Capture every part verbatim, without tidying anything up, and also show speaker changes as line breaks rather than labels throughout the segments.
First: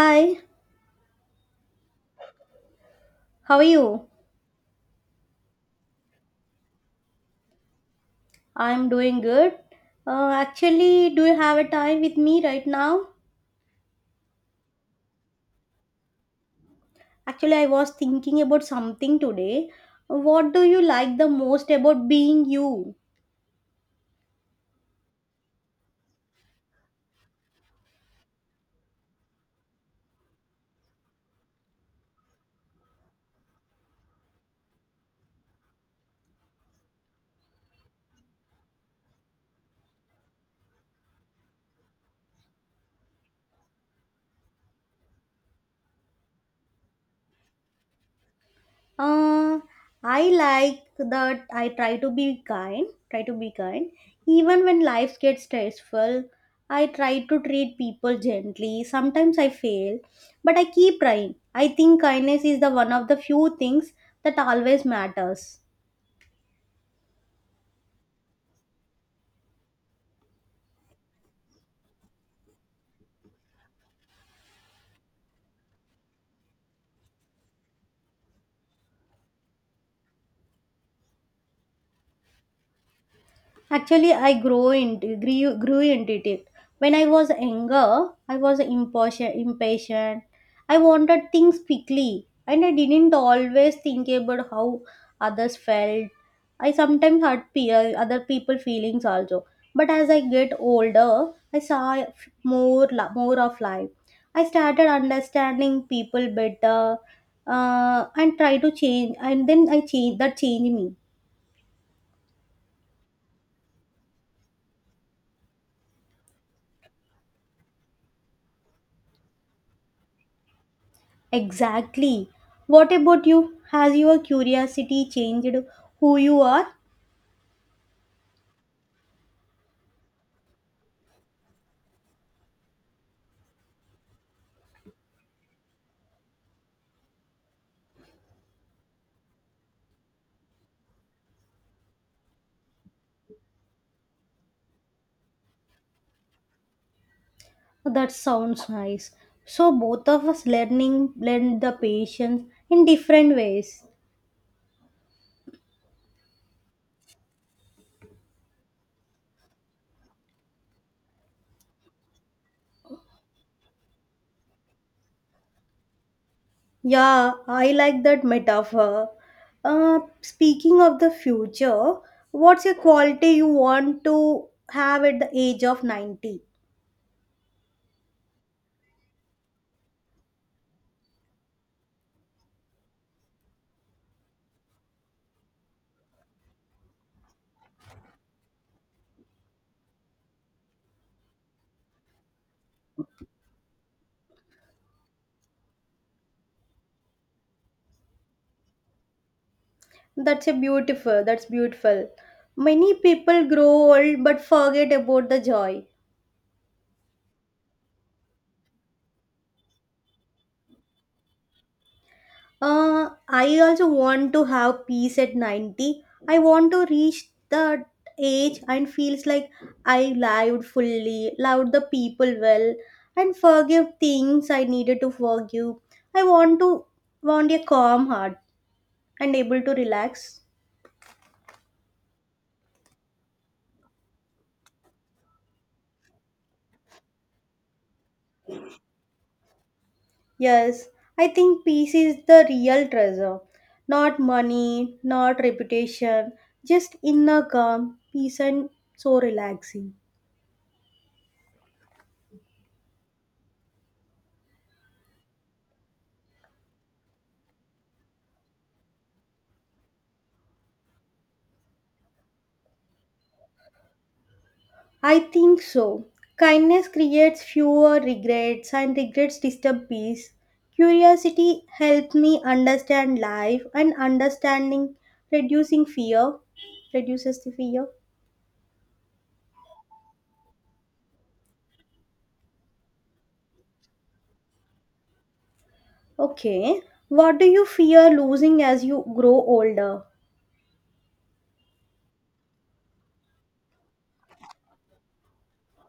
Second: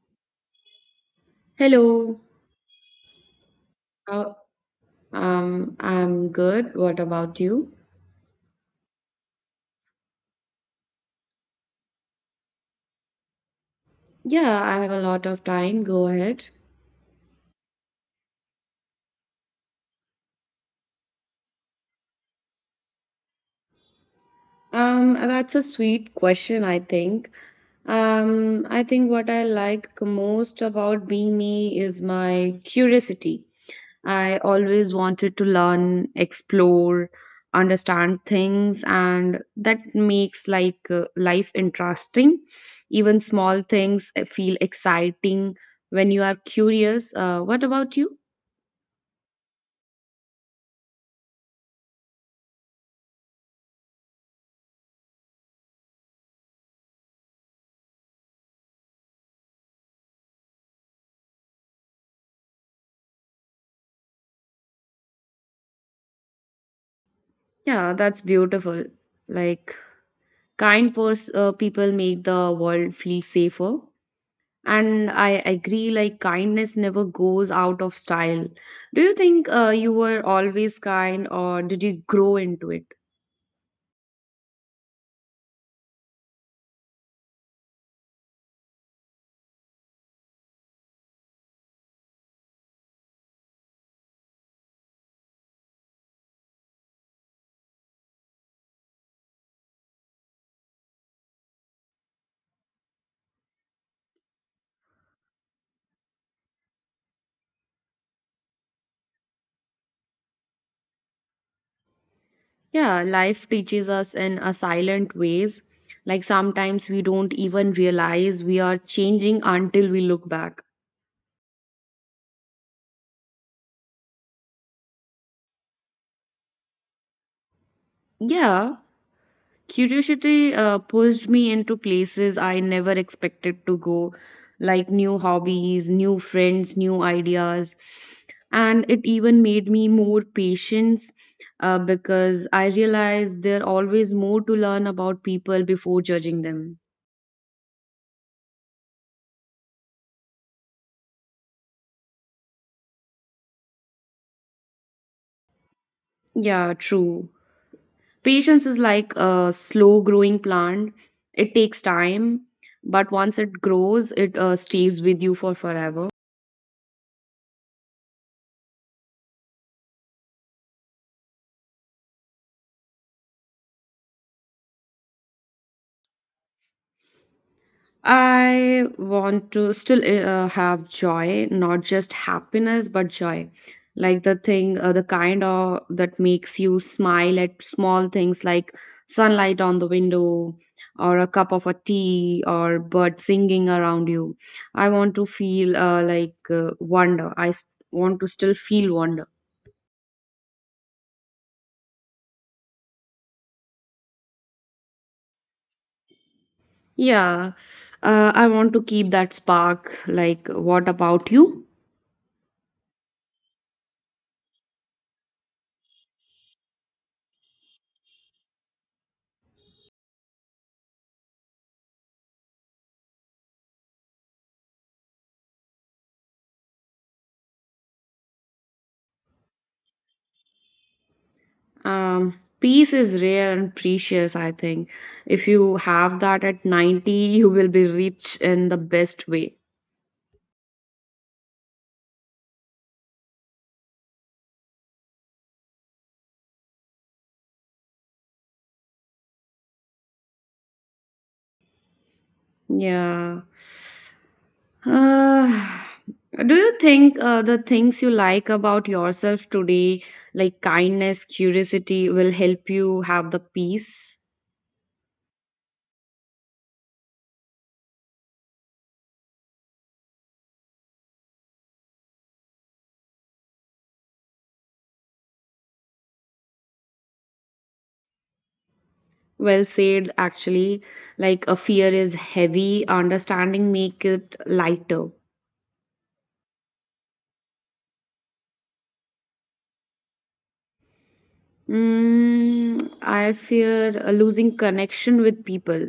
Hi,
Hello.
how are you?
How um, I'm good. What about you?
I'm doing good. Uh, actually, do you have a time with me right now?
Yeah, I have a lot of time. Go ahead.
Actually, I was thinking about something today. What do you like the most about being you?
Um, that's a sweet question, I think. Um, I think what I like most about being me is my curiosity. I always wanted to learn, explore, understand things, and that makes like uh, life interesting. Even small things uh, feel exciting when you are curious. Uh, what about you?
Uh, I like that I try to be kind, try to be kind. Even when life gets stressful, I try to treat people gently. Sometimes I fail, but I keep trying. I think kindness is the one of the few things that always matters.
Yeah, that's beautiful. Like kind pers- uh, people make the world feel safer. And I agree, like kindness never goes out of style. Do you think uh, you were always kind, or did you grow into it?
Actually, I grow into grew, grew into it. When I was younger, I was impatient. impatient. I wanted things quickly, and I didn't always think about how others felt. I sometimes hurt peer, other people' feelings also. But as I get older, I saw f- more la- more of life. I started understanding people better, uh, and try to change. And then I change that changed me.
Yeah, life teaches us in a silent ways. Like sometimes we don't even realize we are changing until we look back.
Exactly. What about you? Has your curiosity changed who you are?
Yeah, curiosity uh, pushed me into places I never expected to go, like new hobbies, new friends, new ideas. And it even made me more patient uh, because I realized there always more to learn about people before judging them.
That sounds nice. So both of us learning learned the patience in different ways.
Yeah, true. Patience is like a slow growing plant. It takes time, but once it grows, it uh, stays with you for forever.
Yeah, I like that metaphor. Uh, speaking of the future, what's a quality you want to have at the age of ninety?
I want to still uh, have joy, not just happiness, but joy. Like the thing, uh, the kind of that makes you smile at small things like sunlight on the window, or a cup of a tea, or birds singing around you. I want to feel uh, like uh, wonder. I s- want to still feel wonder.
That's a beautiful. That's beautiful. Many people grow old but forget about the joy.
Yeah, uh, I want to keep that spark. Like, what about you?
Uh, I also want to have peace at ninety. I want to reach that age and feels like I lived fully, loved the people well, and forgive things I needed to forgive. I want to want a calm heart and able to relax.
Um, peace is rare and precious, I think. If you have that at ninety, you will be rich in the best way.
Yes, I think peace is the real treasure. Not money, not reputation, just inner calm, peace and so relaxing.
Yeah. Uh, do you think uh, the things you like about yourself today, like kindness, curiosity, will help you have the peace?
I think so. Kindness creates fewer regrets, and regrets disturb peace. Curiosity helped me understand life, and understanding reducing fear reduces the fear.
Well said, actually. Like, a fear is heavy, understanding make it lighter.
Okay, what do you fear losing as you grow older?
Mm, I fear uh, losing connection with people.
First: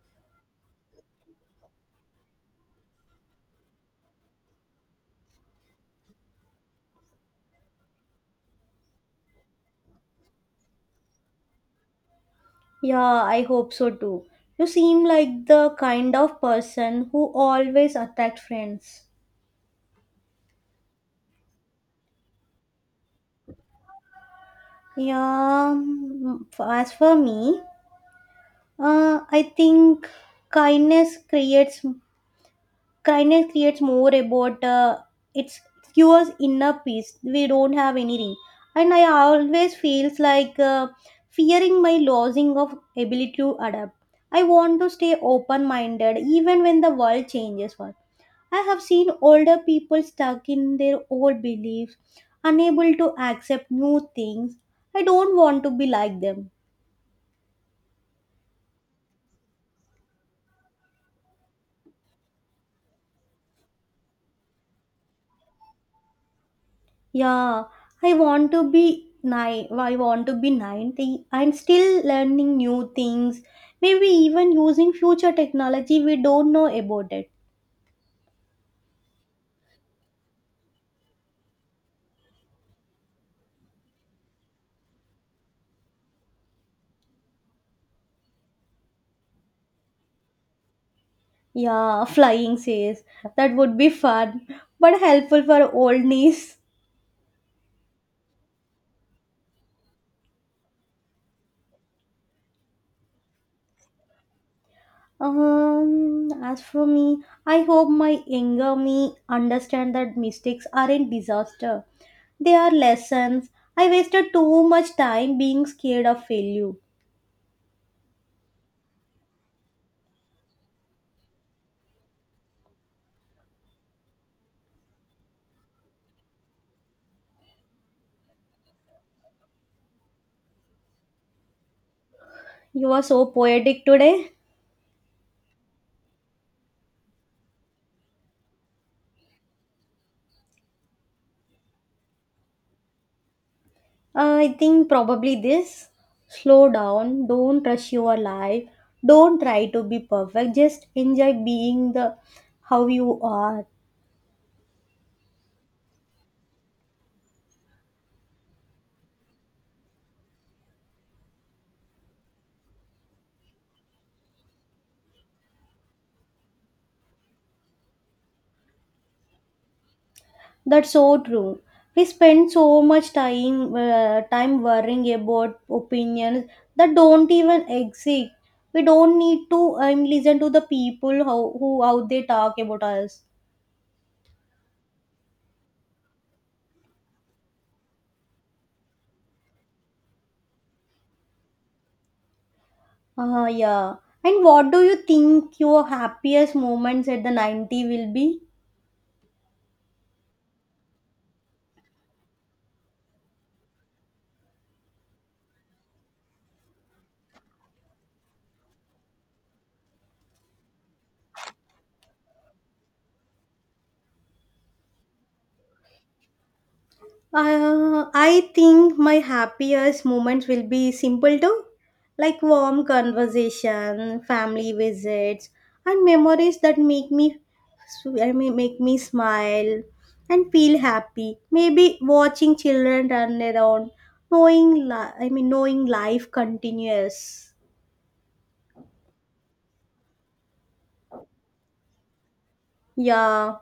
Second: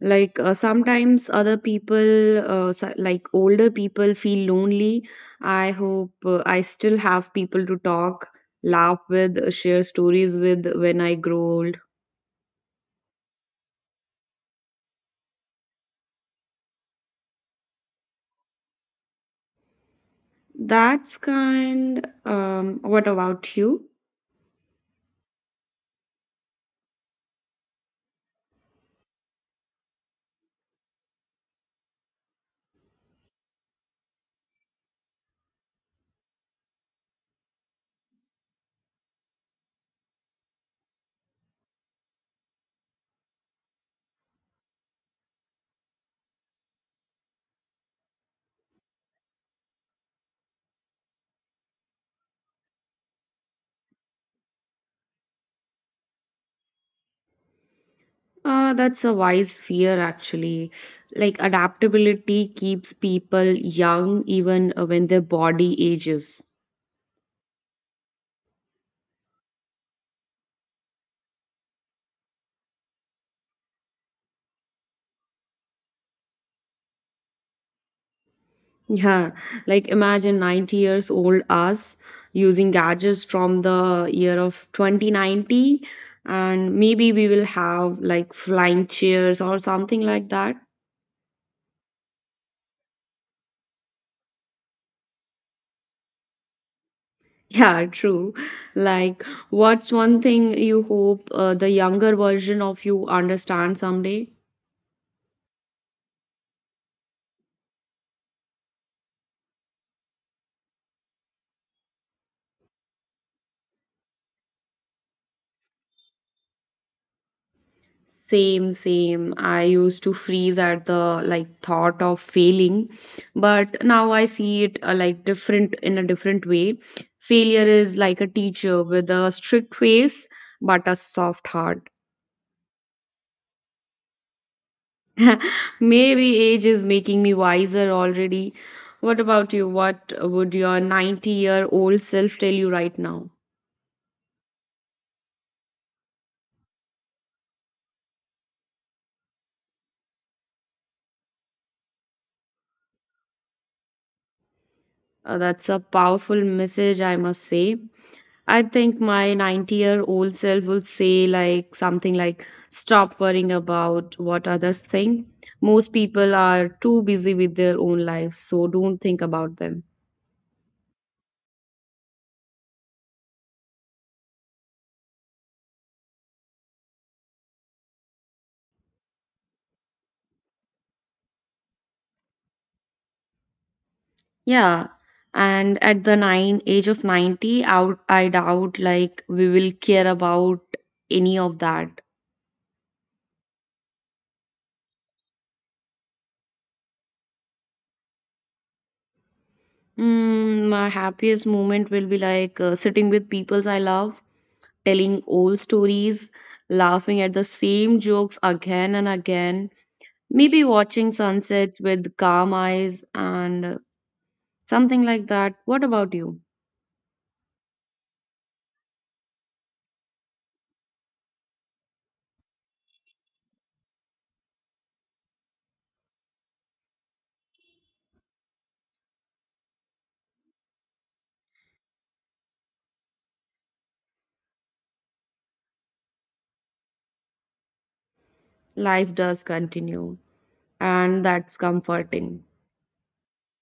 Like uh, sometimes other people, uh, so- like older people, feel lonely. I hope uh, I still have people to talk, laugh with, uh, share stories with when I grow old.
Yeah, I hope so too. You seem like the kind of person who always attract friends.
That's kind. Um, what about you?
Yeah, mm, f- as for me, Uh, I think kindness creates kindness creates more about uh, it's cures inner peace. We don't have any ring, and I always feels like uh, fearing my losing of ability to adapt. I want to stay open minded even when the world changes. One, I have seen older people stuck in their old beliefs, unable to accept new things. I don't want to be like them.
Uh, that's a wise fear, actually. Like adaptability keeps people young even uh, when their body ages.
Yeah, I want to be nine. I want to be ninety and still learning new things. Maybe even using future technology we don't know about it.
Yeah, like imagine ninety years old us using gadgets from the year of twenty ninety, and maybe we will have like flying chairs or something like that.
Yeah, flying says that would be fun but helpful for old knees.
Yeah, true. Like, what's one thing you hope uh, the younger version of you understands someday?
Um, as for me, I hope my younger me understand that mistakes aren't disaster. They are lessons. I wasted too much time being scared of failure.
Same, same. I used to freeze at the like thought of failing, but now I see it uh, like different in a different way. Failure is like a teacher with a strict face but a soft heart.
You are so poetic today.
Maybe age is making me wiser already. What about you? What would your ninety year old self tell you right now?
Uh, I think probably this. Slow down. Don't rush your life. Don't try to be perfect. Just enjoy being the how you are.
Uh, that's a powerful message, I must say. I think my ninety year old self would say like something like stop worrying about what others think. Most people are too busy with their own lives, so don't think about them.
That's so true. We spend so much time uh, time worrying about opinions that don't even exist. We don't need to um, listen to the people how who how they talk about us.
Yeah. And at the nine age of ninety, out I doubt like we will care about any of that.
Ah, yeah. And what do you think your happiest moments at the ninety will be?
Mm, my happiest moment will be like uh, sitting with peoples I love, telling old stories, laughing at the same jokes again and again. Maybe watching sunsets with calm eyes and something like that. What about you?
Uh, I think my happiest moments will be simple too, like warm conversation, family visits, and memories that make me, I mean, make me smile and feel happy. Maybe watching children run around, knowing, li- I mean, knowing life continues.
Life does continue, and that's comforting.
Yeah.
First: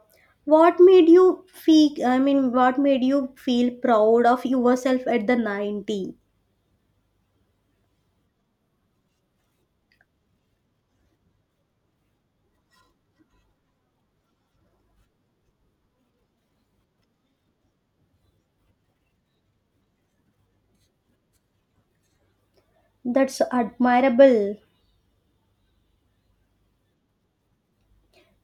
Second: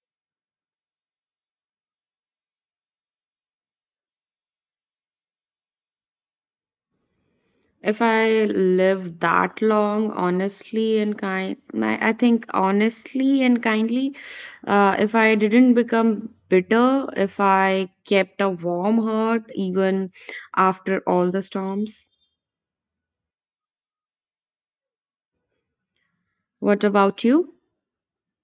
What made you feel? I mean, what made you feel proud of yourself at the ninety?
If I live that long, honestly and kind, I I think honestly and kindly, uh, if I didn't become bitter, if I kept a warm heart even after all the storms.
That's admirable.
What about you?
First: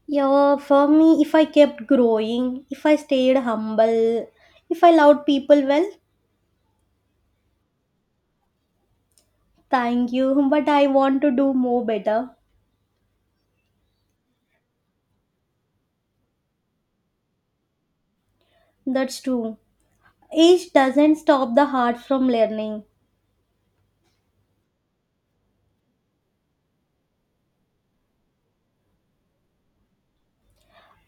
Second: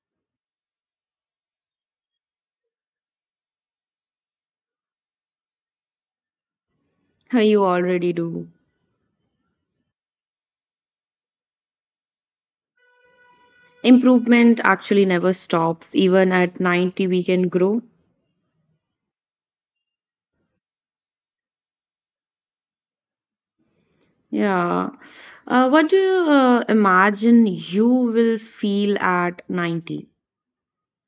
Yeah, for me, if I kept growing, if I stayed humble, if I loved people well,
You already do.
thank you. But I want to do more better.
Improvement actually never stops. Even at ninety, we can grow.
That's true. Age doesn't stop the heart from learning.
Yeah. Uh, what do you uh, imagine you will feel at ninety?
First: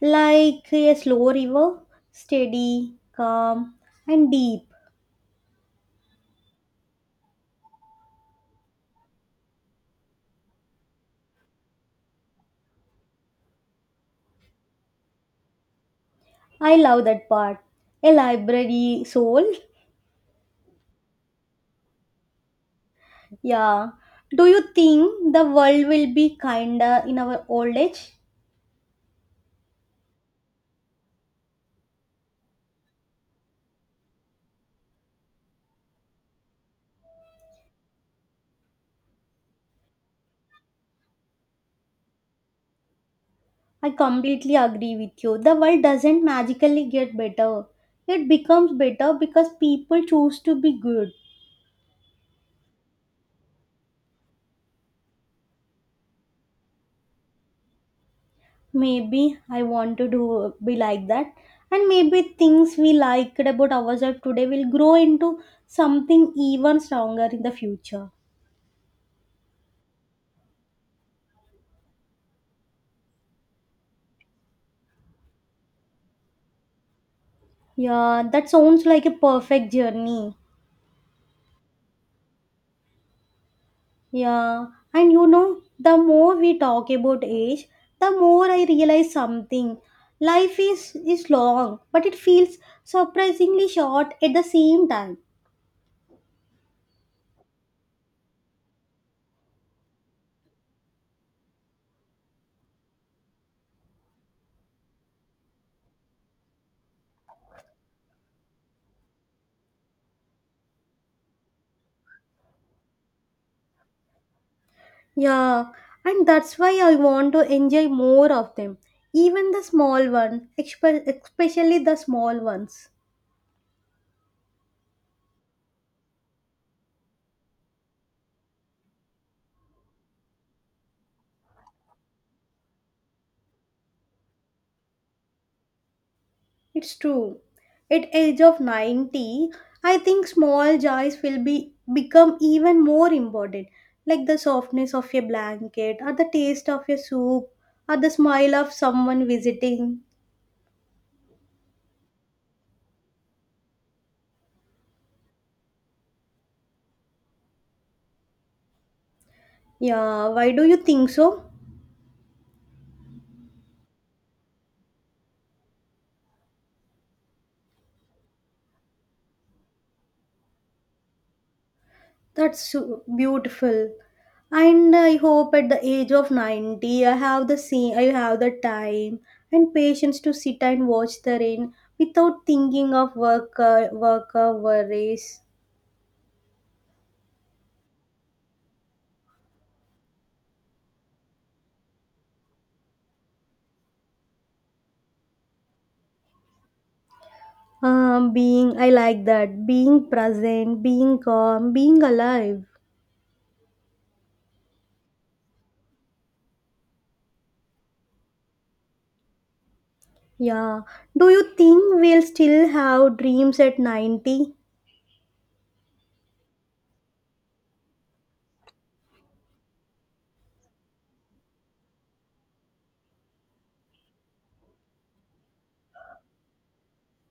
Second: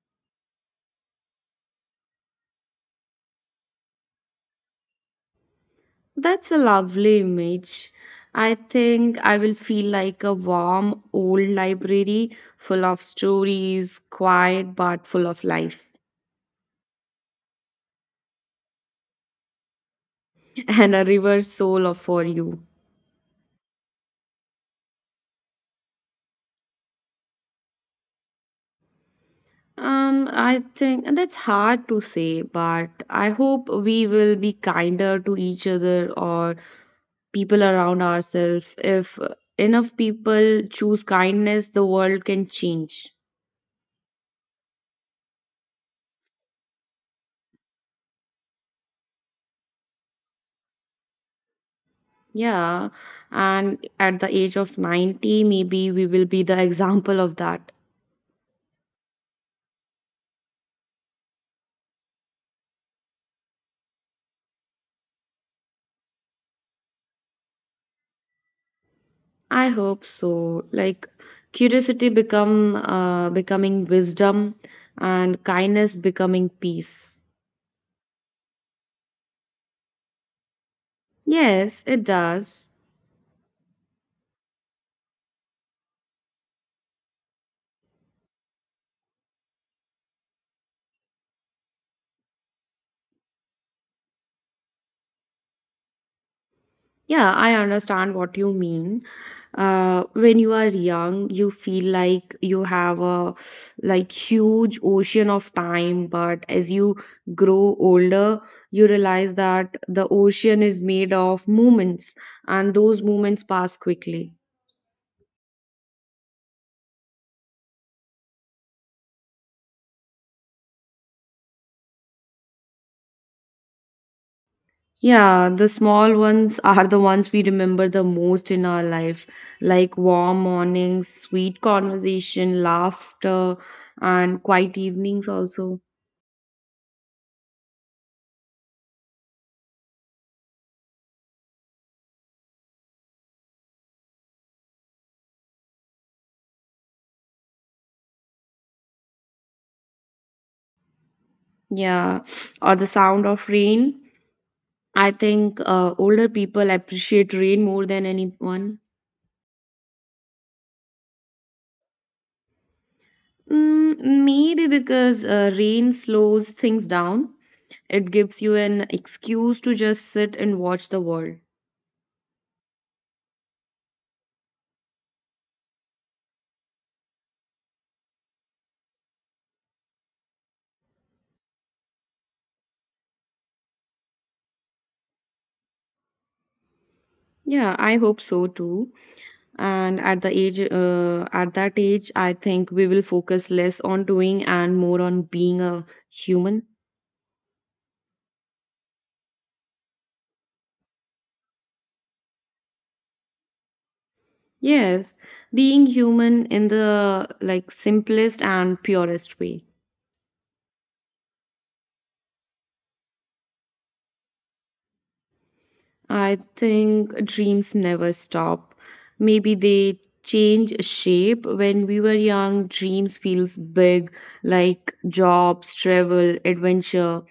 Like a slow river, steady, calm, and deep.
That's a lovely image. I think I will feel like a warm old library full of stories, quiet but full of life,
I love that part. A library soul.
and a river soul of for you.
Yeah. Do you think the world will be kinder in our old age?
Um, I think and that's hard to say, but I hope we will be kinder to each other or people around ourselves. If enough people choose kindness, the world can change.
I completely agree with you. The world doesn't magically get better. It becomes better because people choose to be good.
Yeah, and at the age of ninety, maybe we will be the example of that.
Maybe I want to do be like that. And maybe things we liked about ourselves today will grow into something even stronger in the future.
I hope so. Like curiosity become uh, becoming wisdom and kindness becoming peace.
Yeah, that sounds like a perfect journey.
Yes, it does.
Yeah, and you know, the more we talk about age, the more I realize something. Life is, is long, but it feels surprisingly short at the same time.
Yeah, I understand what you mean. Uh, when you are young, you feel like you have a like huge ocean of time, but as you grow older, you realize that the ocean is made of moments, and those moments pass quickly.
Yeah, and that's why I want to enjoy more of them, even the small ones, expe- especially the small ones.
Yeah, the small ones are the ones we remember the most in our life, like warm mornings, sweet conversation, laughter, and quiet evenings also.
It's true. At age of ninety, I think small joys will be become even more important, like the softness of a blanket or the taste of a soup or the smile of someone visiting.
Yeah, or the sound of rain. I think uh, older people appreciate rain more than anyone.
Yeah, why do you think so?
Mm, maybe because uh, rain slows things down. It gives you an excuse to just sit and watch the world.
That's so beautiful. And I hope at the age of ninety I have the same I have the time and patience to sit and watch the rain without thinking of work uh, work uh, worries.
Yeah, I hope so too. And at the age, uh, at that age, I think we will focus less on doing and more on being a human.
Um, being, I like that. Being present, being calm, being alive.
Yes, being human in the like simplest and purest way.
Yeah. Do you think we'll still have dreams at ninety?
I think dreams never stop. Maybe they change shape. When we were young, dreams feels big, like jobs, travel, adventure.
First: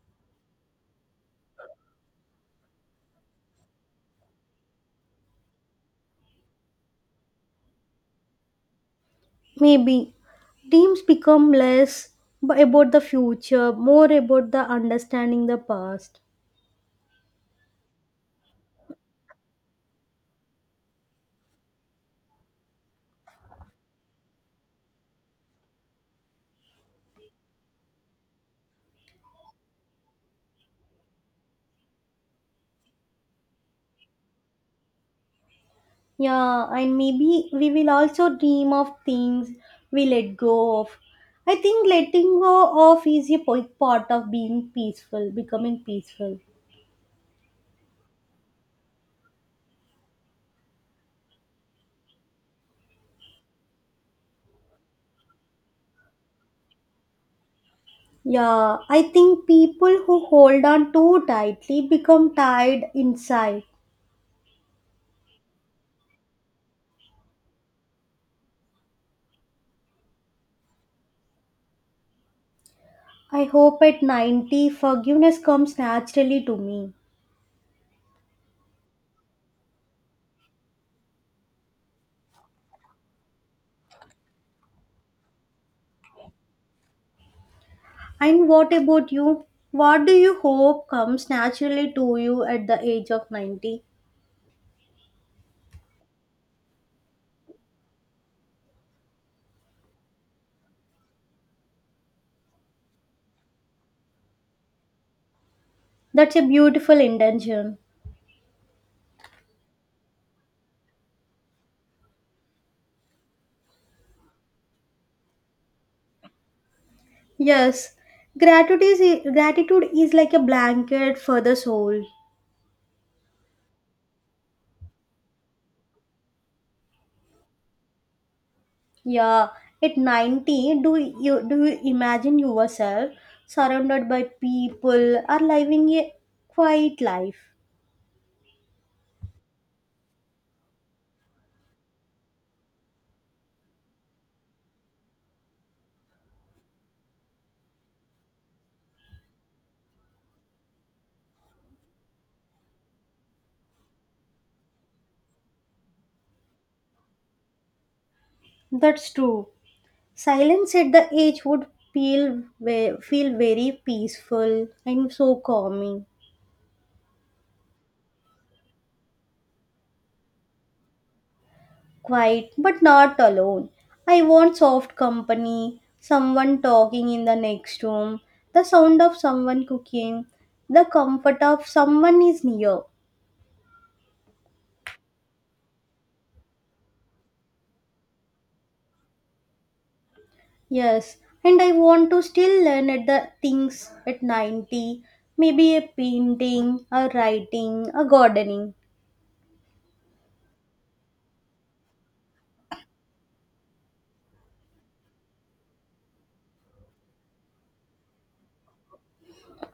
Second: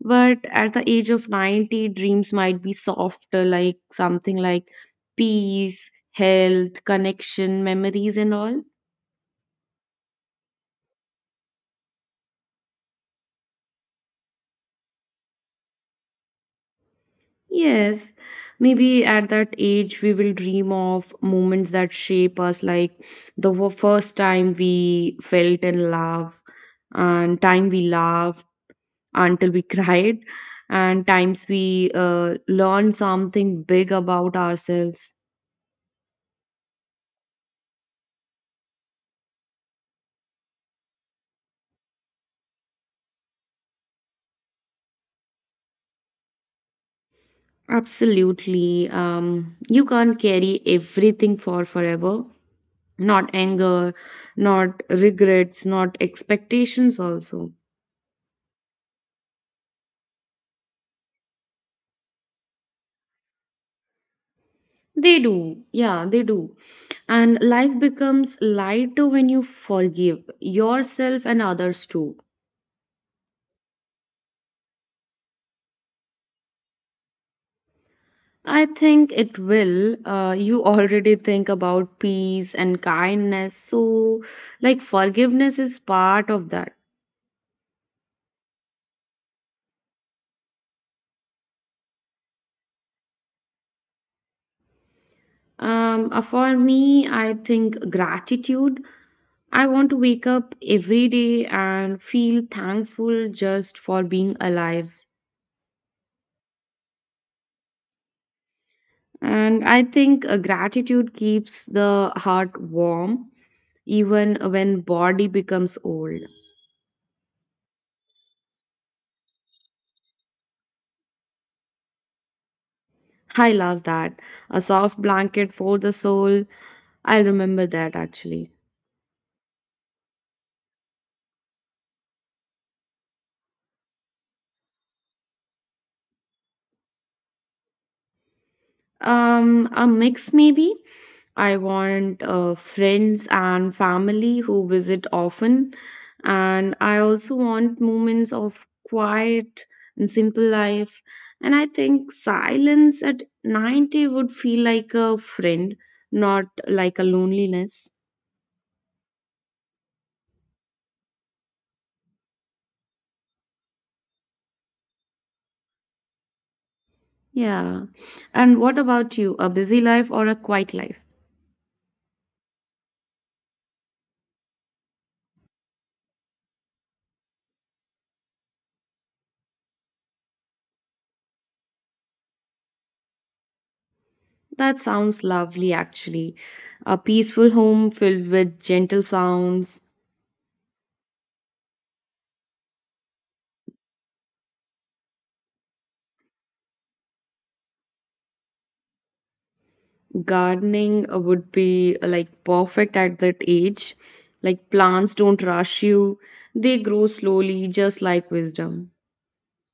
But at the age of ninety, dreams might be softer, like something like peace, health, connection, memories and all.
Maybe. Dreams become less b- about the future, more about the understanding the past.
Yes, maybe at that age we will dream of moments that shape us, like the wo- first time we felt in love, and time we laughed until we cried, and times we uh, learned something big about ourselves.
Yeah, and maybe we will also dream of things we let go of. I think letting go of is a po- part of being peaceful, becoming peaceful.
Absolutely. Um, you can't carry everything for forever, not anger, not regrets, not expectations, also.
Yeah, I think people who hold on too tightly become tired inside.
They do. Yeah, they do. And life becomes lighter when you forgive yourself and others too.
I hope at ninety forgiveness comes naturally to me.
I think it will. Uh, you already think about peace and kindness. So, like, forgiveness is part of that.
And what about you? What do you hope comes naturally to you at the age of ninety?
Um, uh, for me, I think gratitude. I want to wake up every day and feel thankful just for being alive.
That's a beautiful intention.
And I think uh, gratitude keeps the heart warm even when body becomes old.
Yes, gratitude is, gratitude is like a blanket for the soul.
I love that. A soft blanket for the soul. I'll remember that actually.
Yeah, at ninety, do you do you imagine yourself surrounded by people or living a quiet life?
Um, a mix maybe. I want uh, friends and family who visit often, and I also want moments of quiet and simple life. And I think silence at ninety would feel like a friend, not like a loneliness.
That's true. Silence at the age would feel ve- feel very peaceful and so calming.
Yeah. And what about you? A busy life or a quiet life?
Quiet, but not alone. I want soft company, someone talking in the next room, the sound of someone cooking, the comfort of someone is near.
That sounds lovely, actually. A peaceful home filled with gentle sounds.
Yes, and I want to still learn at the things at ninety, maybe a painting, a writing, a gardening.
Gardening uh, would be uh, like perfect at that age. Like plants don't rush you, they grow slowly, just like wisdom.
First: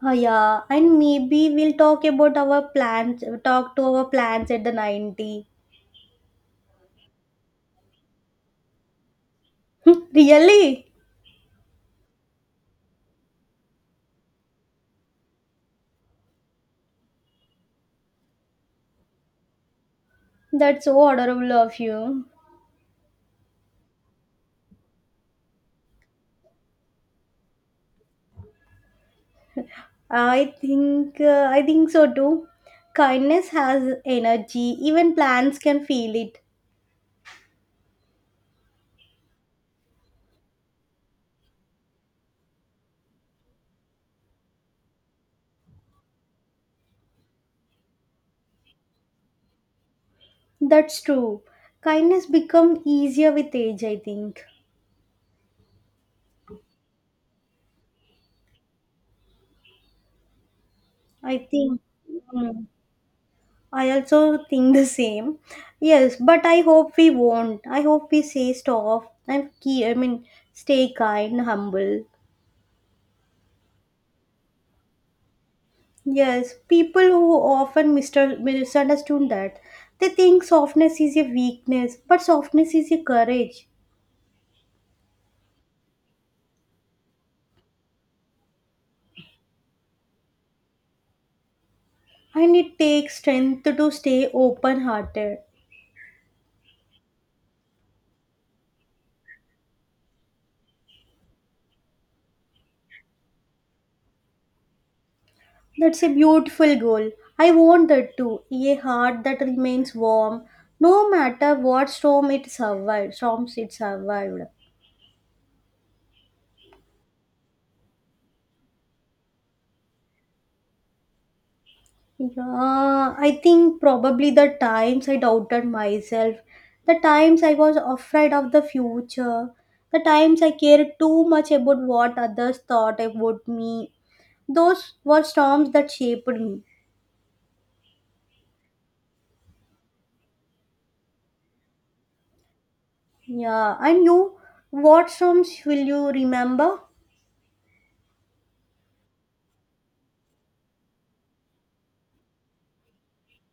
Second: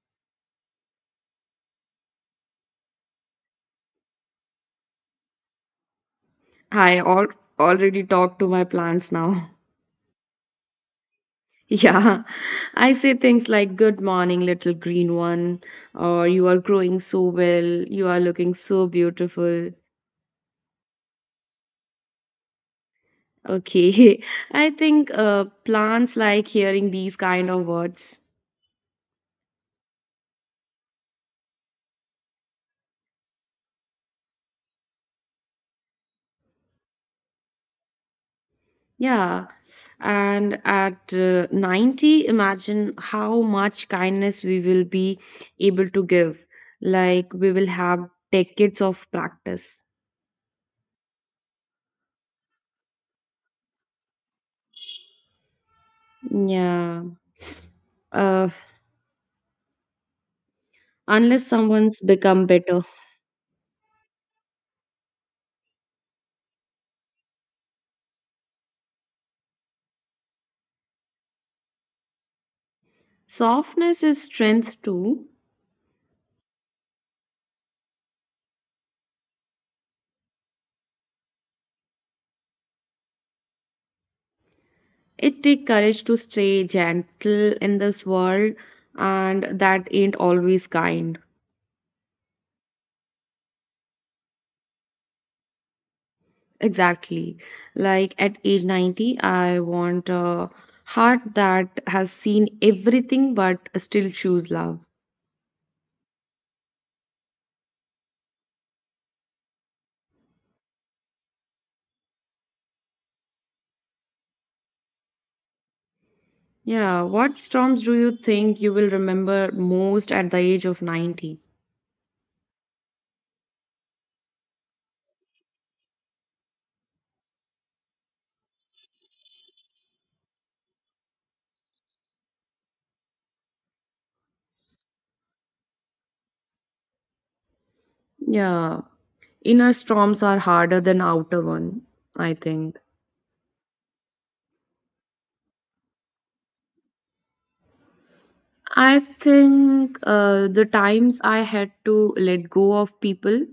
Uh, yeah, and maybe we'll talk about our plans, talk to our plans at the ninety.
I al already talked to my plants now.
Really?
Yeah, I say things like, "Good morning, little green one," or "You are growing so well, you are looking so beautiful."
That's so adorable of you.
Okay, I think uh, plants like hearing these kind of words.
I think uh, I think so too. Kindness has energy. Even plants can feel it.
Yeah, and at uh, ninety, imagine how much kindness we will be able to give. Like, we will have decades of practice.
That's true. Kindness become easier with age, I think.
Yeah, uh,
I
unless
think.
someone's become
hmm.
better.
I also think the same. Yes, but I hope we won't. I hope we say stop and key. I mean, stay kind, humble.
Softness is strength too.
Yes, people who often mister- misunderstood that they think softness is a weakness, but softness is a courage,
It takes courage to stay gentle in this world, and that ain't always kind.
and it takes strength to stay open-hearted.
Exactly. Like at age ninety, I want a heart that has seen everything but still choose love.
That's a beautiful goal. I want that too. A heart that remains warm, no matter what storm it survived. Storms it survived.
Yeah, what storms do you think you will remember most at the age of ninety?
Yeah, I think probably the times I doubted myself, the times I was afraid of the future, the times I cared too much about what others thought about me. Those were storms that shaped me.
Yeah, inner storms are harder than outer one, I think.
Yeah, and you, what storms will you remember?
I think uh, the times I had to let go of people,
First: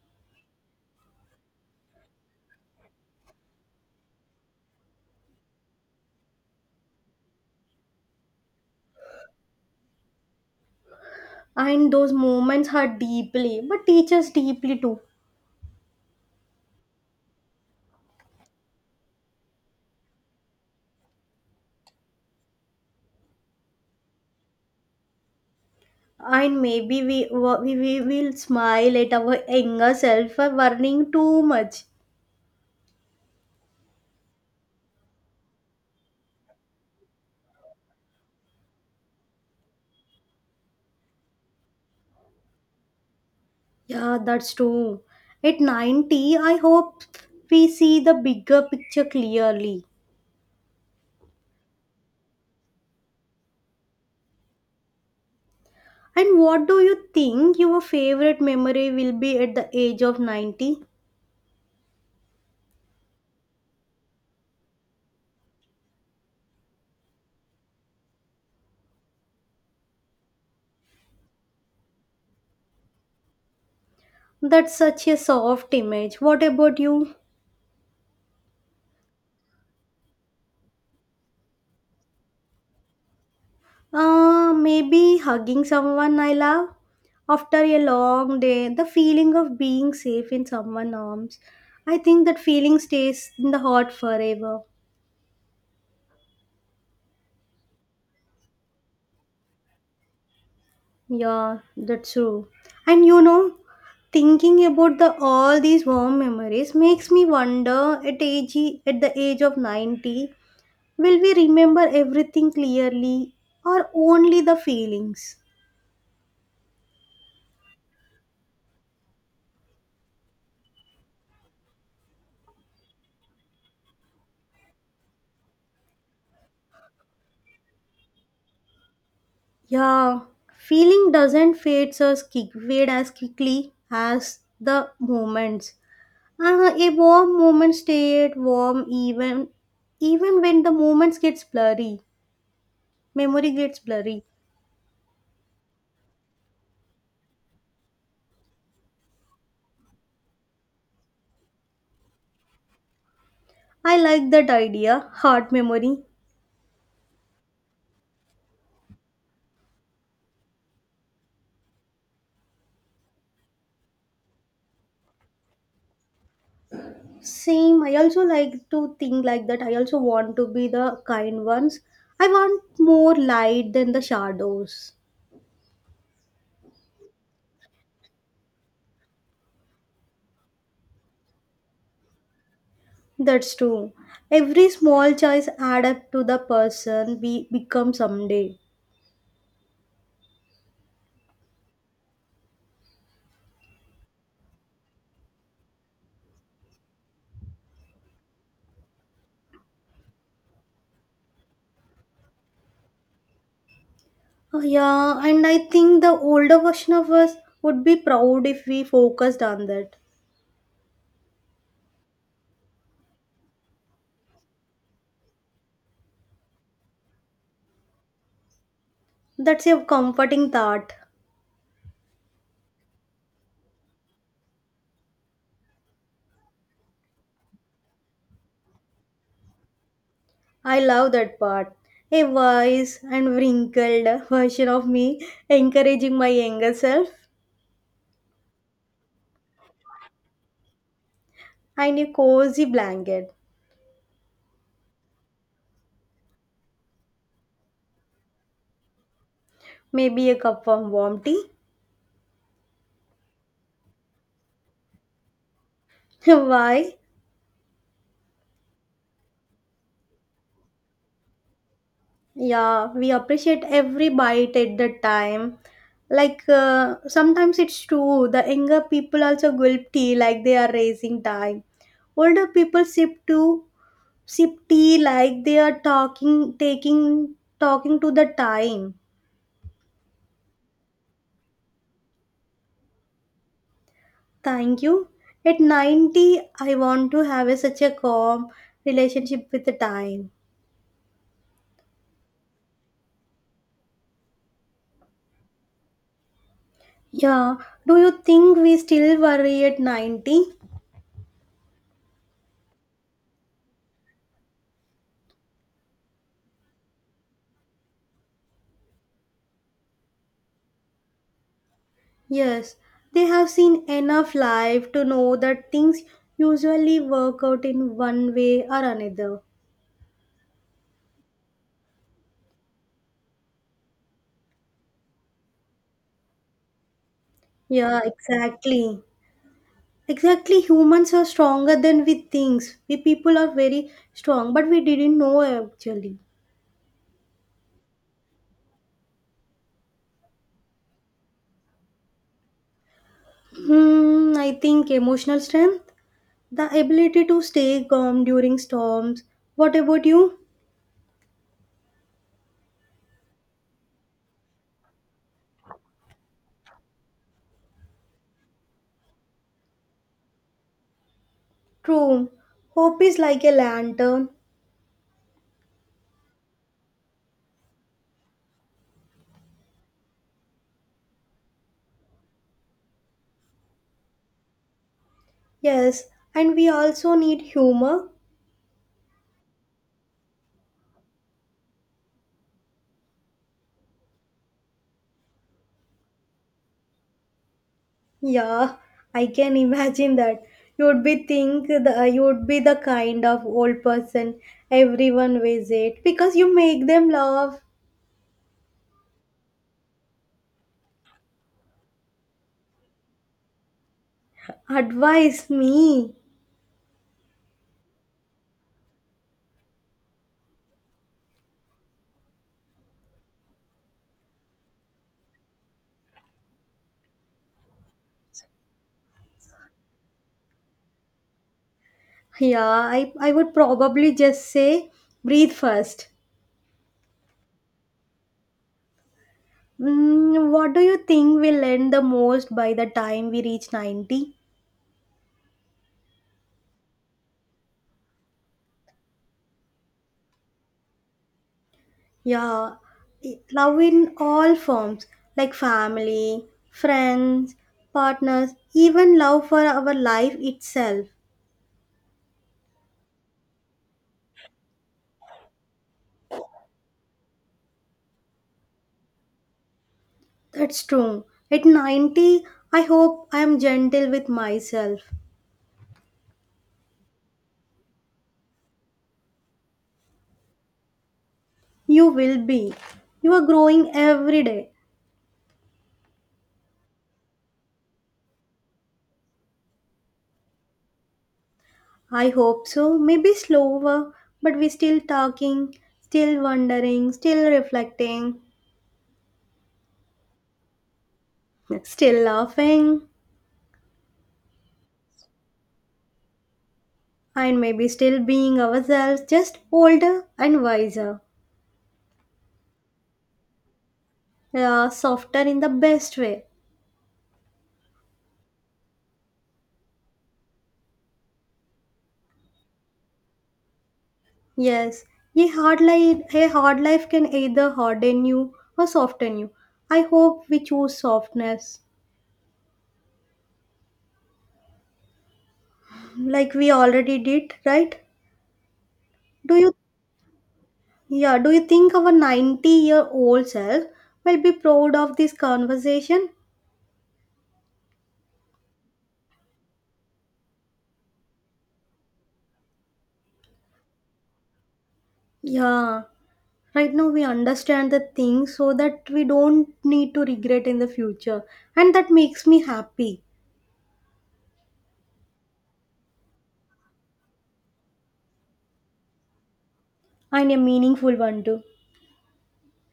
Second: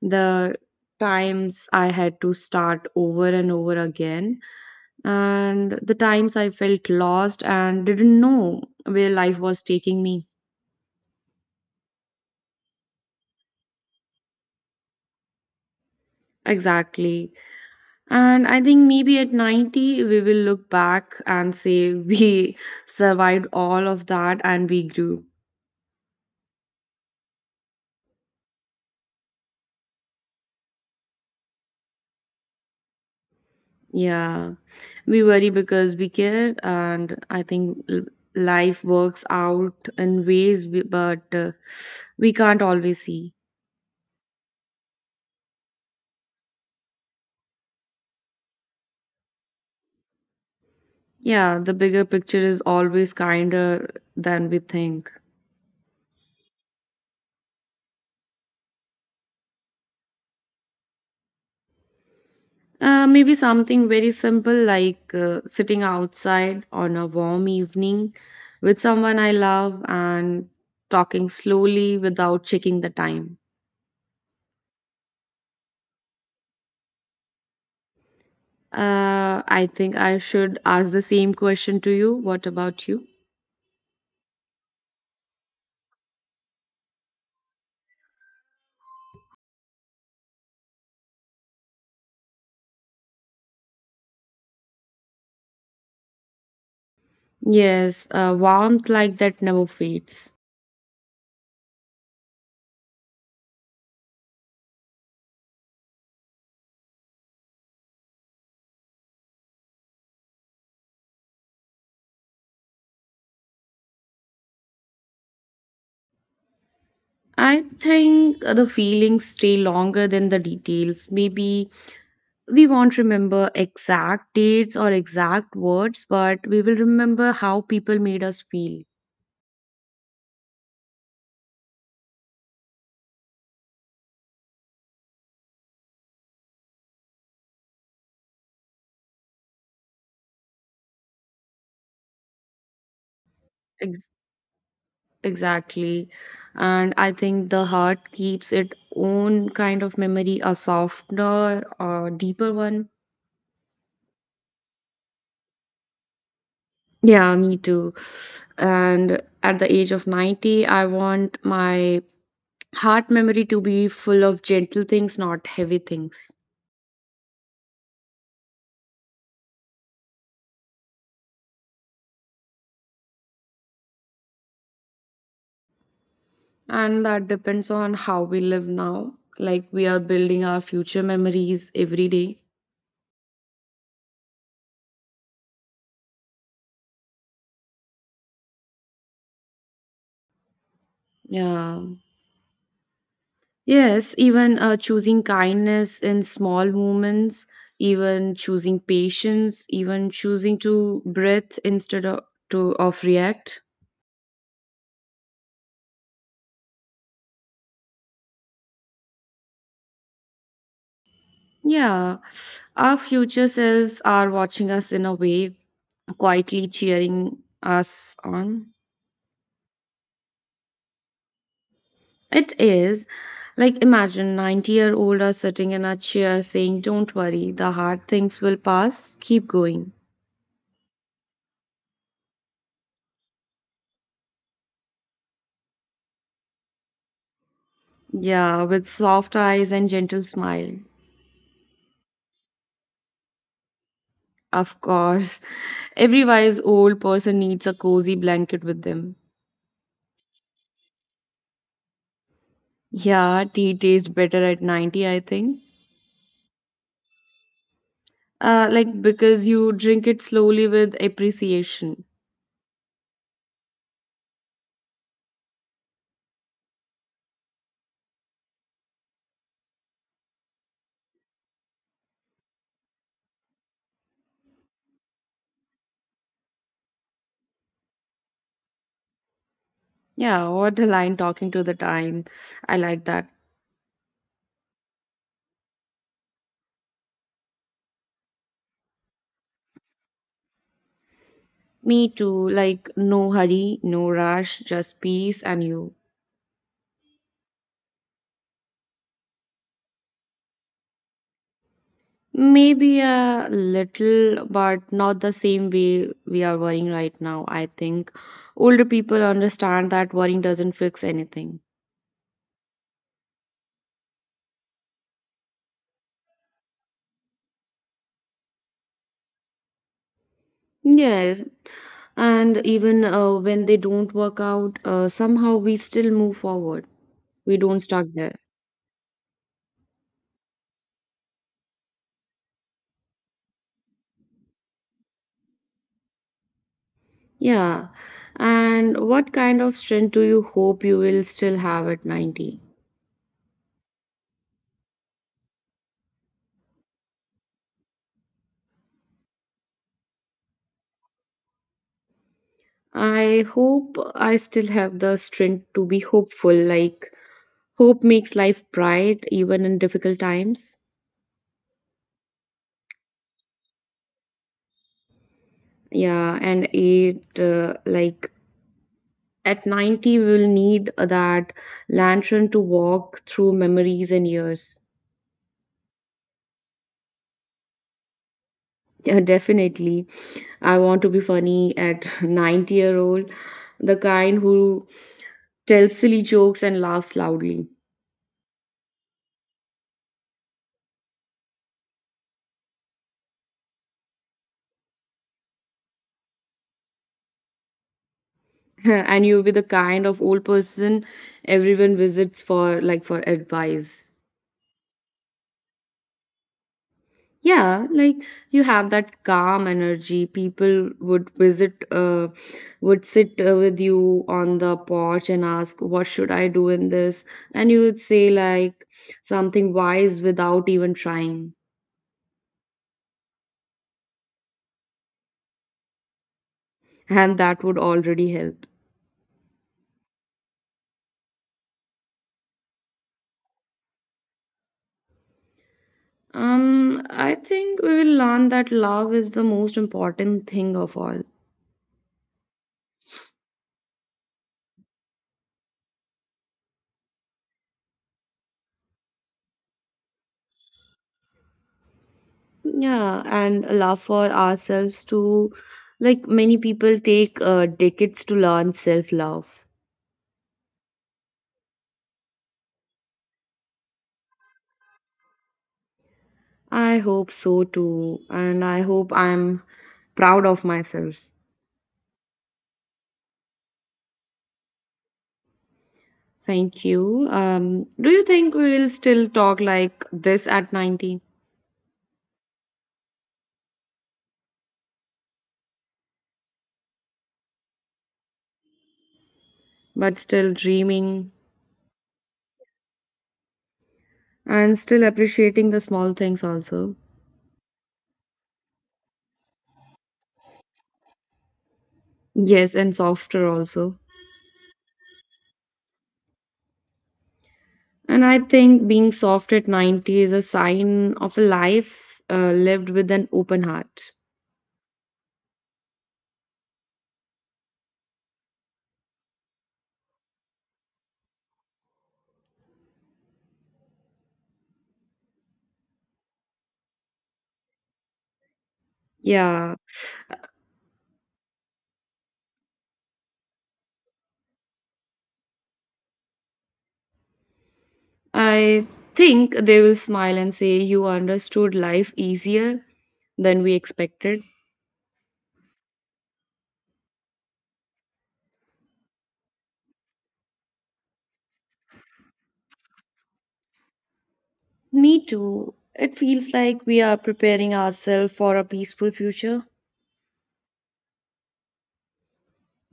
the times I had to start over and over again, and the times I felt lost and didn't know where life was taking me.
And those moments hurt deeply, but teach us deeply too.
Exactly. And I think maybe at ninety, we will look back and say we survived all of that and we grew.
And maybe we we, we will smile at our younger self for worrying too much.
Yeah. We worry because we care, and I think l- life works out in ways, we, but uh, we can't always see.
Yeah, that's true. At ninety, I hope we see the bigger picture clearly.
Yeah, the bigger picture is always kinder than we think.
And what do you think your favorite memory will be at the age of ninety?
Uh, maybe something very simple like uh, sitting outside on a warm evening with someone I love and talking slowly without checking the time.
That's such a soft image. What about you?
Uh, I think I should ask the same question to you. What about you?
Uh, maybe hugging someone I love. After a long day, the feeling of being safe in someone's arms. I think that feeling stays in the heart forever.
Yes, uh, warmth like that never fades.
Yeah, that's true. And you know, thinking about the all these warm memories makes me wonder at age at the age of ninety will we remember everything clearly or only the feelings?
I think the feelings stay longer than the details. Maybe we won't remember exact dates or exact words, but we will remember how people made us feel.
Yeah, feeling doesn't fade as quick, fade as quickly as the moments. Uh, a warm moment stayed warm even even when the moments gets blurry. Memory gets
Ex-
blurry.
exactly. And I think the heart keeps its own kind of memory, a softer or deeper one.
I like that idea, heart memory.
Yeah, me too. And at the age of ninety, I want my heart memory to be full of gentle things, not heavy things.
Same, I also like to think like that. I also want to be the kind ones. I want more light than the shadows.
And that depends on how we live now. Like we are building our future memories every day.
That's true. Every small choice add up to the person we become someday.
Yeah. Yes, even uh, choosing kindness in small moments, even choosing patience, even choosing to breathe instead of to of react.
Oh, yeah, and I think the older version of us would be proud if we focused on that.
Yeah, our future selves are watching us in a way, quietly cheering us on.
That's a comforting thought.
It is like imagine ninety year old are sitting in a chair saying, "Don't worry, the hard things will pass. Keep going."
I love that part. A wise and wrinkled version of me encouraging my younger self
Yeah, with soft eyes and gentle smile.
and a cozy blanket.
Of course. Every wise old person needs a cozy blanket with them.
Maybe a cup of warm tea.
Yeah, tea tastes better at ninety, I think.
Why?
Uh, like, because you drink it slowly with appreciation.
Yeah, we appreciate every bite at the time. Like uh, sometimes it's true, the younger people also gulp tea like they are raising time. Older people sip too, sip tea like they are talking, taking, talking to the time.
Yeah, what a line talking to the time. I like that.
Thank you. At ninety, I want to have a, such a calm relationship with the time.
Me too. Like, no hurry, no rush, just peace and you.
Yeah. Do you think we still worry at ninety?
Maybe a little, but not the same way we are worrying right now, I think. Older people understand that worrying doesn't fix anything.
Yes. They have seen enough life to know that things usually work out in one way or another.
Yes, and even uh, when they don't work out, uh, somehow we still move forward. We don't
Yeah,
stuck there.
exactly. Exactly. Humans are stronger than we think. We people are very strong, but we didn't know actually.
Yeah. And what kind of strength do you hope you will still have at ninety?
Hmm, I think emotional strength. The ability to stay calm during storms. What about you?
I hope I still have the strength to be hopeful. Like, hope makes life bright even in difficult times.
True. Hope is like a lantern.
Yeah. And it, uh, like, at ninety, we will need that lantern to walk through memories and years.
Yes, and we also need humor.
Yeah, definitely. I want to be funny at ninety year old, the kind who tells silly jokes and laughs loudly.
Yeah, I can imagine that. You would be think the you would be the kind of old person everyone visit because you make them laugh.
And you'll be the kind of old person everyone visits for like for advice.
Advise me.
Yeah, like you have that calm energy. People would visit uh would sit uh, with you on the porch and ask, "What should I do in this?" And you would say like something wise without even trying.
Yeah, I, I would probably just say breathe first.
And that would already help.
Mm, what do you think will end the most by the time we reach ninety?
Um, I think we will learn that love is the most important thing of all.
Yeah, i- love in all forms like family, friends, partners, even love for our life itself.
Yeah, and a love for ourselves too. Like many people take uh, decades to learn self-love.
That's true. At ninety, I hope I am gentle with myself.
I hope so too, and I hope I'm proud of myself.
You will be. You are growing every day.
Thank you. Um, do you think we will still talk like this at ninety,
I hope so. Maybe slower, but we still talking, still wondering, still reflecting.
but still dreaming
Still laughing
and still appreciating the small things also?
and maybe still being ourselves, just older and wiser,
Yes, and softer also.
uh, softer in the best way.
And I think being soft at ninety is a sign of a life uh, lived with an open heart.
Yes, a hard life, a hard life can either harden you or soften you. I hope we choose softness, like we already did, right? Do you,
Yeah,
yeah, do you think our ninety year old self will be proud of this conversation?
I think they will smile and say, "You understood life easier than we expected."
Yeah, right now we understand the things so that we don't need to regret in the future and that makes me happy
Me too. It feels like we are preparing ourselves for a peaceful future.
and a meaningful one too.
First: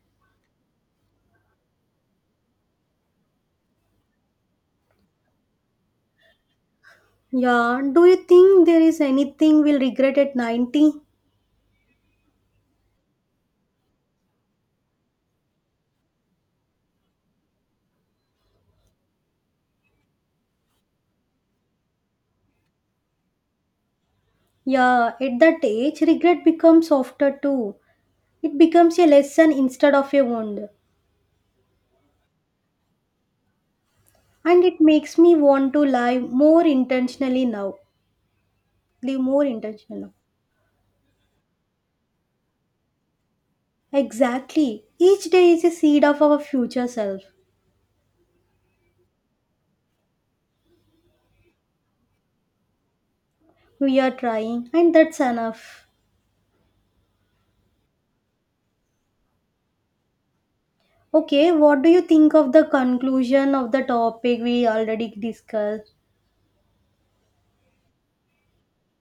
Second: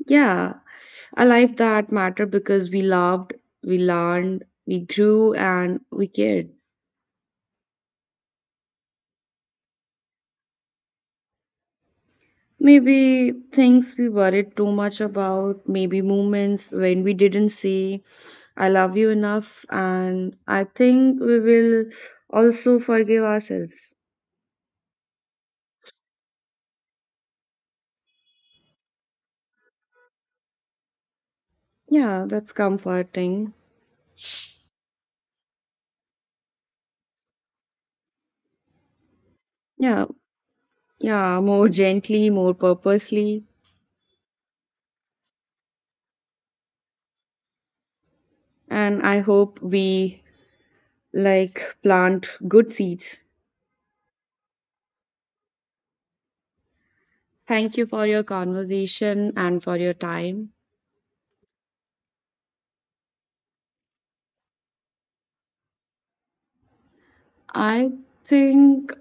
Yeah, a life that mattered because we loved, we learned, we grew, and we cared.
Yeah, do you think there is anything we'll regret at ninety?
Maybe things we worried too much about, maybe moments when we didn't say, "I love you" enough, and I think we will also forgive ourselves.
Yeah, at that age regret becomes softer too. It becomes a lesson instead of a wound
Yeah, that's comforting.
and it makes me want to live more intentionally now live more intentionally
Yeah,
now.
yeah, more gently, more purposely,
Exactly, each day is a seed of our future self.
and I hope we like plant good seeds.
We are trying and that's enough.
Thank you for your conversation and for your time.
Okay, what do you think of the conclusion of the topic we already discussed?
I think.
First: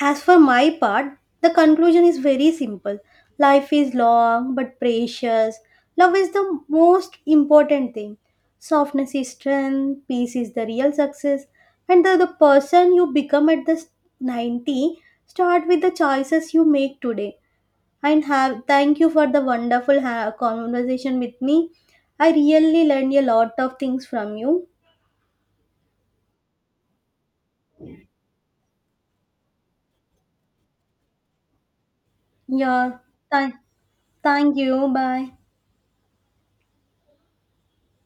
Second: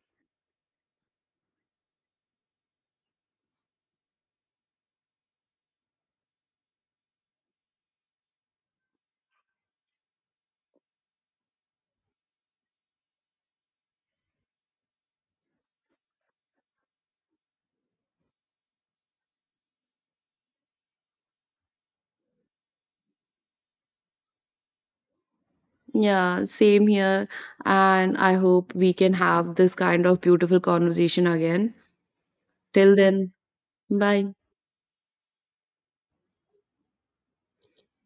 As for my part, the conclusion is very simple. Life is long but precious. Love is the most important thing. Softness is strength, peace is the real success, and the, the person you become at the s- ninety start with the choices you make today. And have thank you for the wonderful ha- conversation with me. I really learned a lot of things from you.
Yeah, same here. And I hope we can have this kind of beautiful conversation again. Till
Yeah.
then,
Th-
bye.
Thank you. Bye.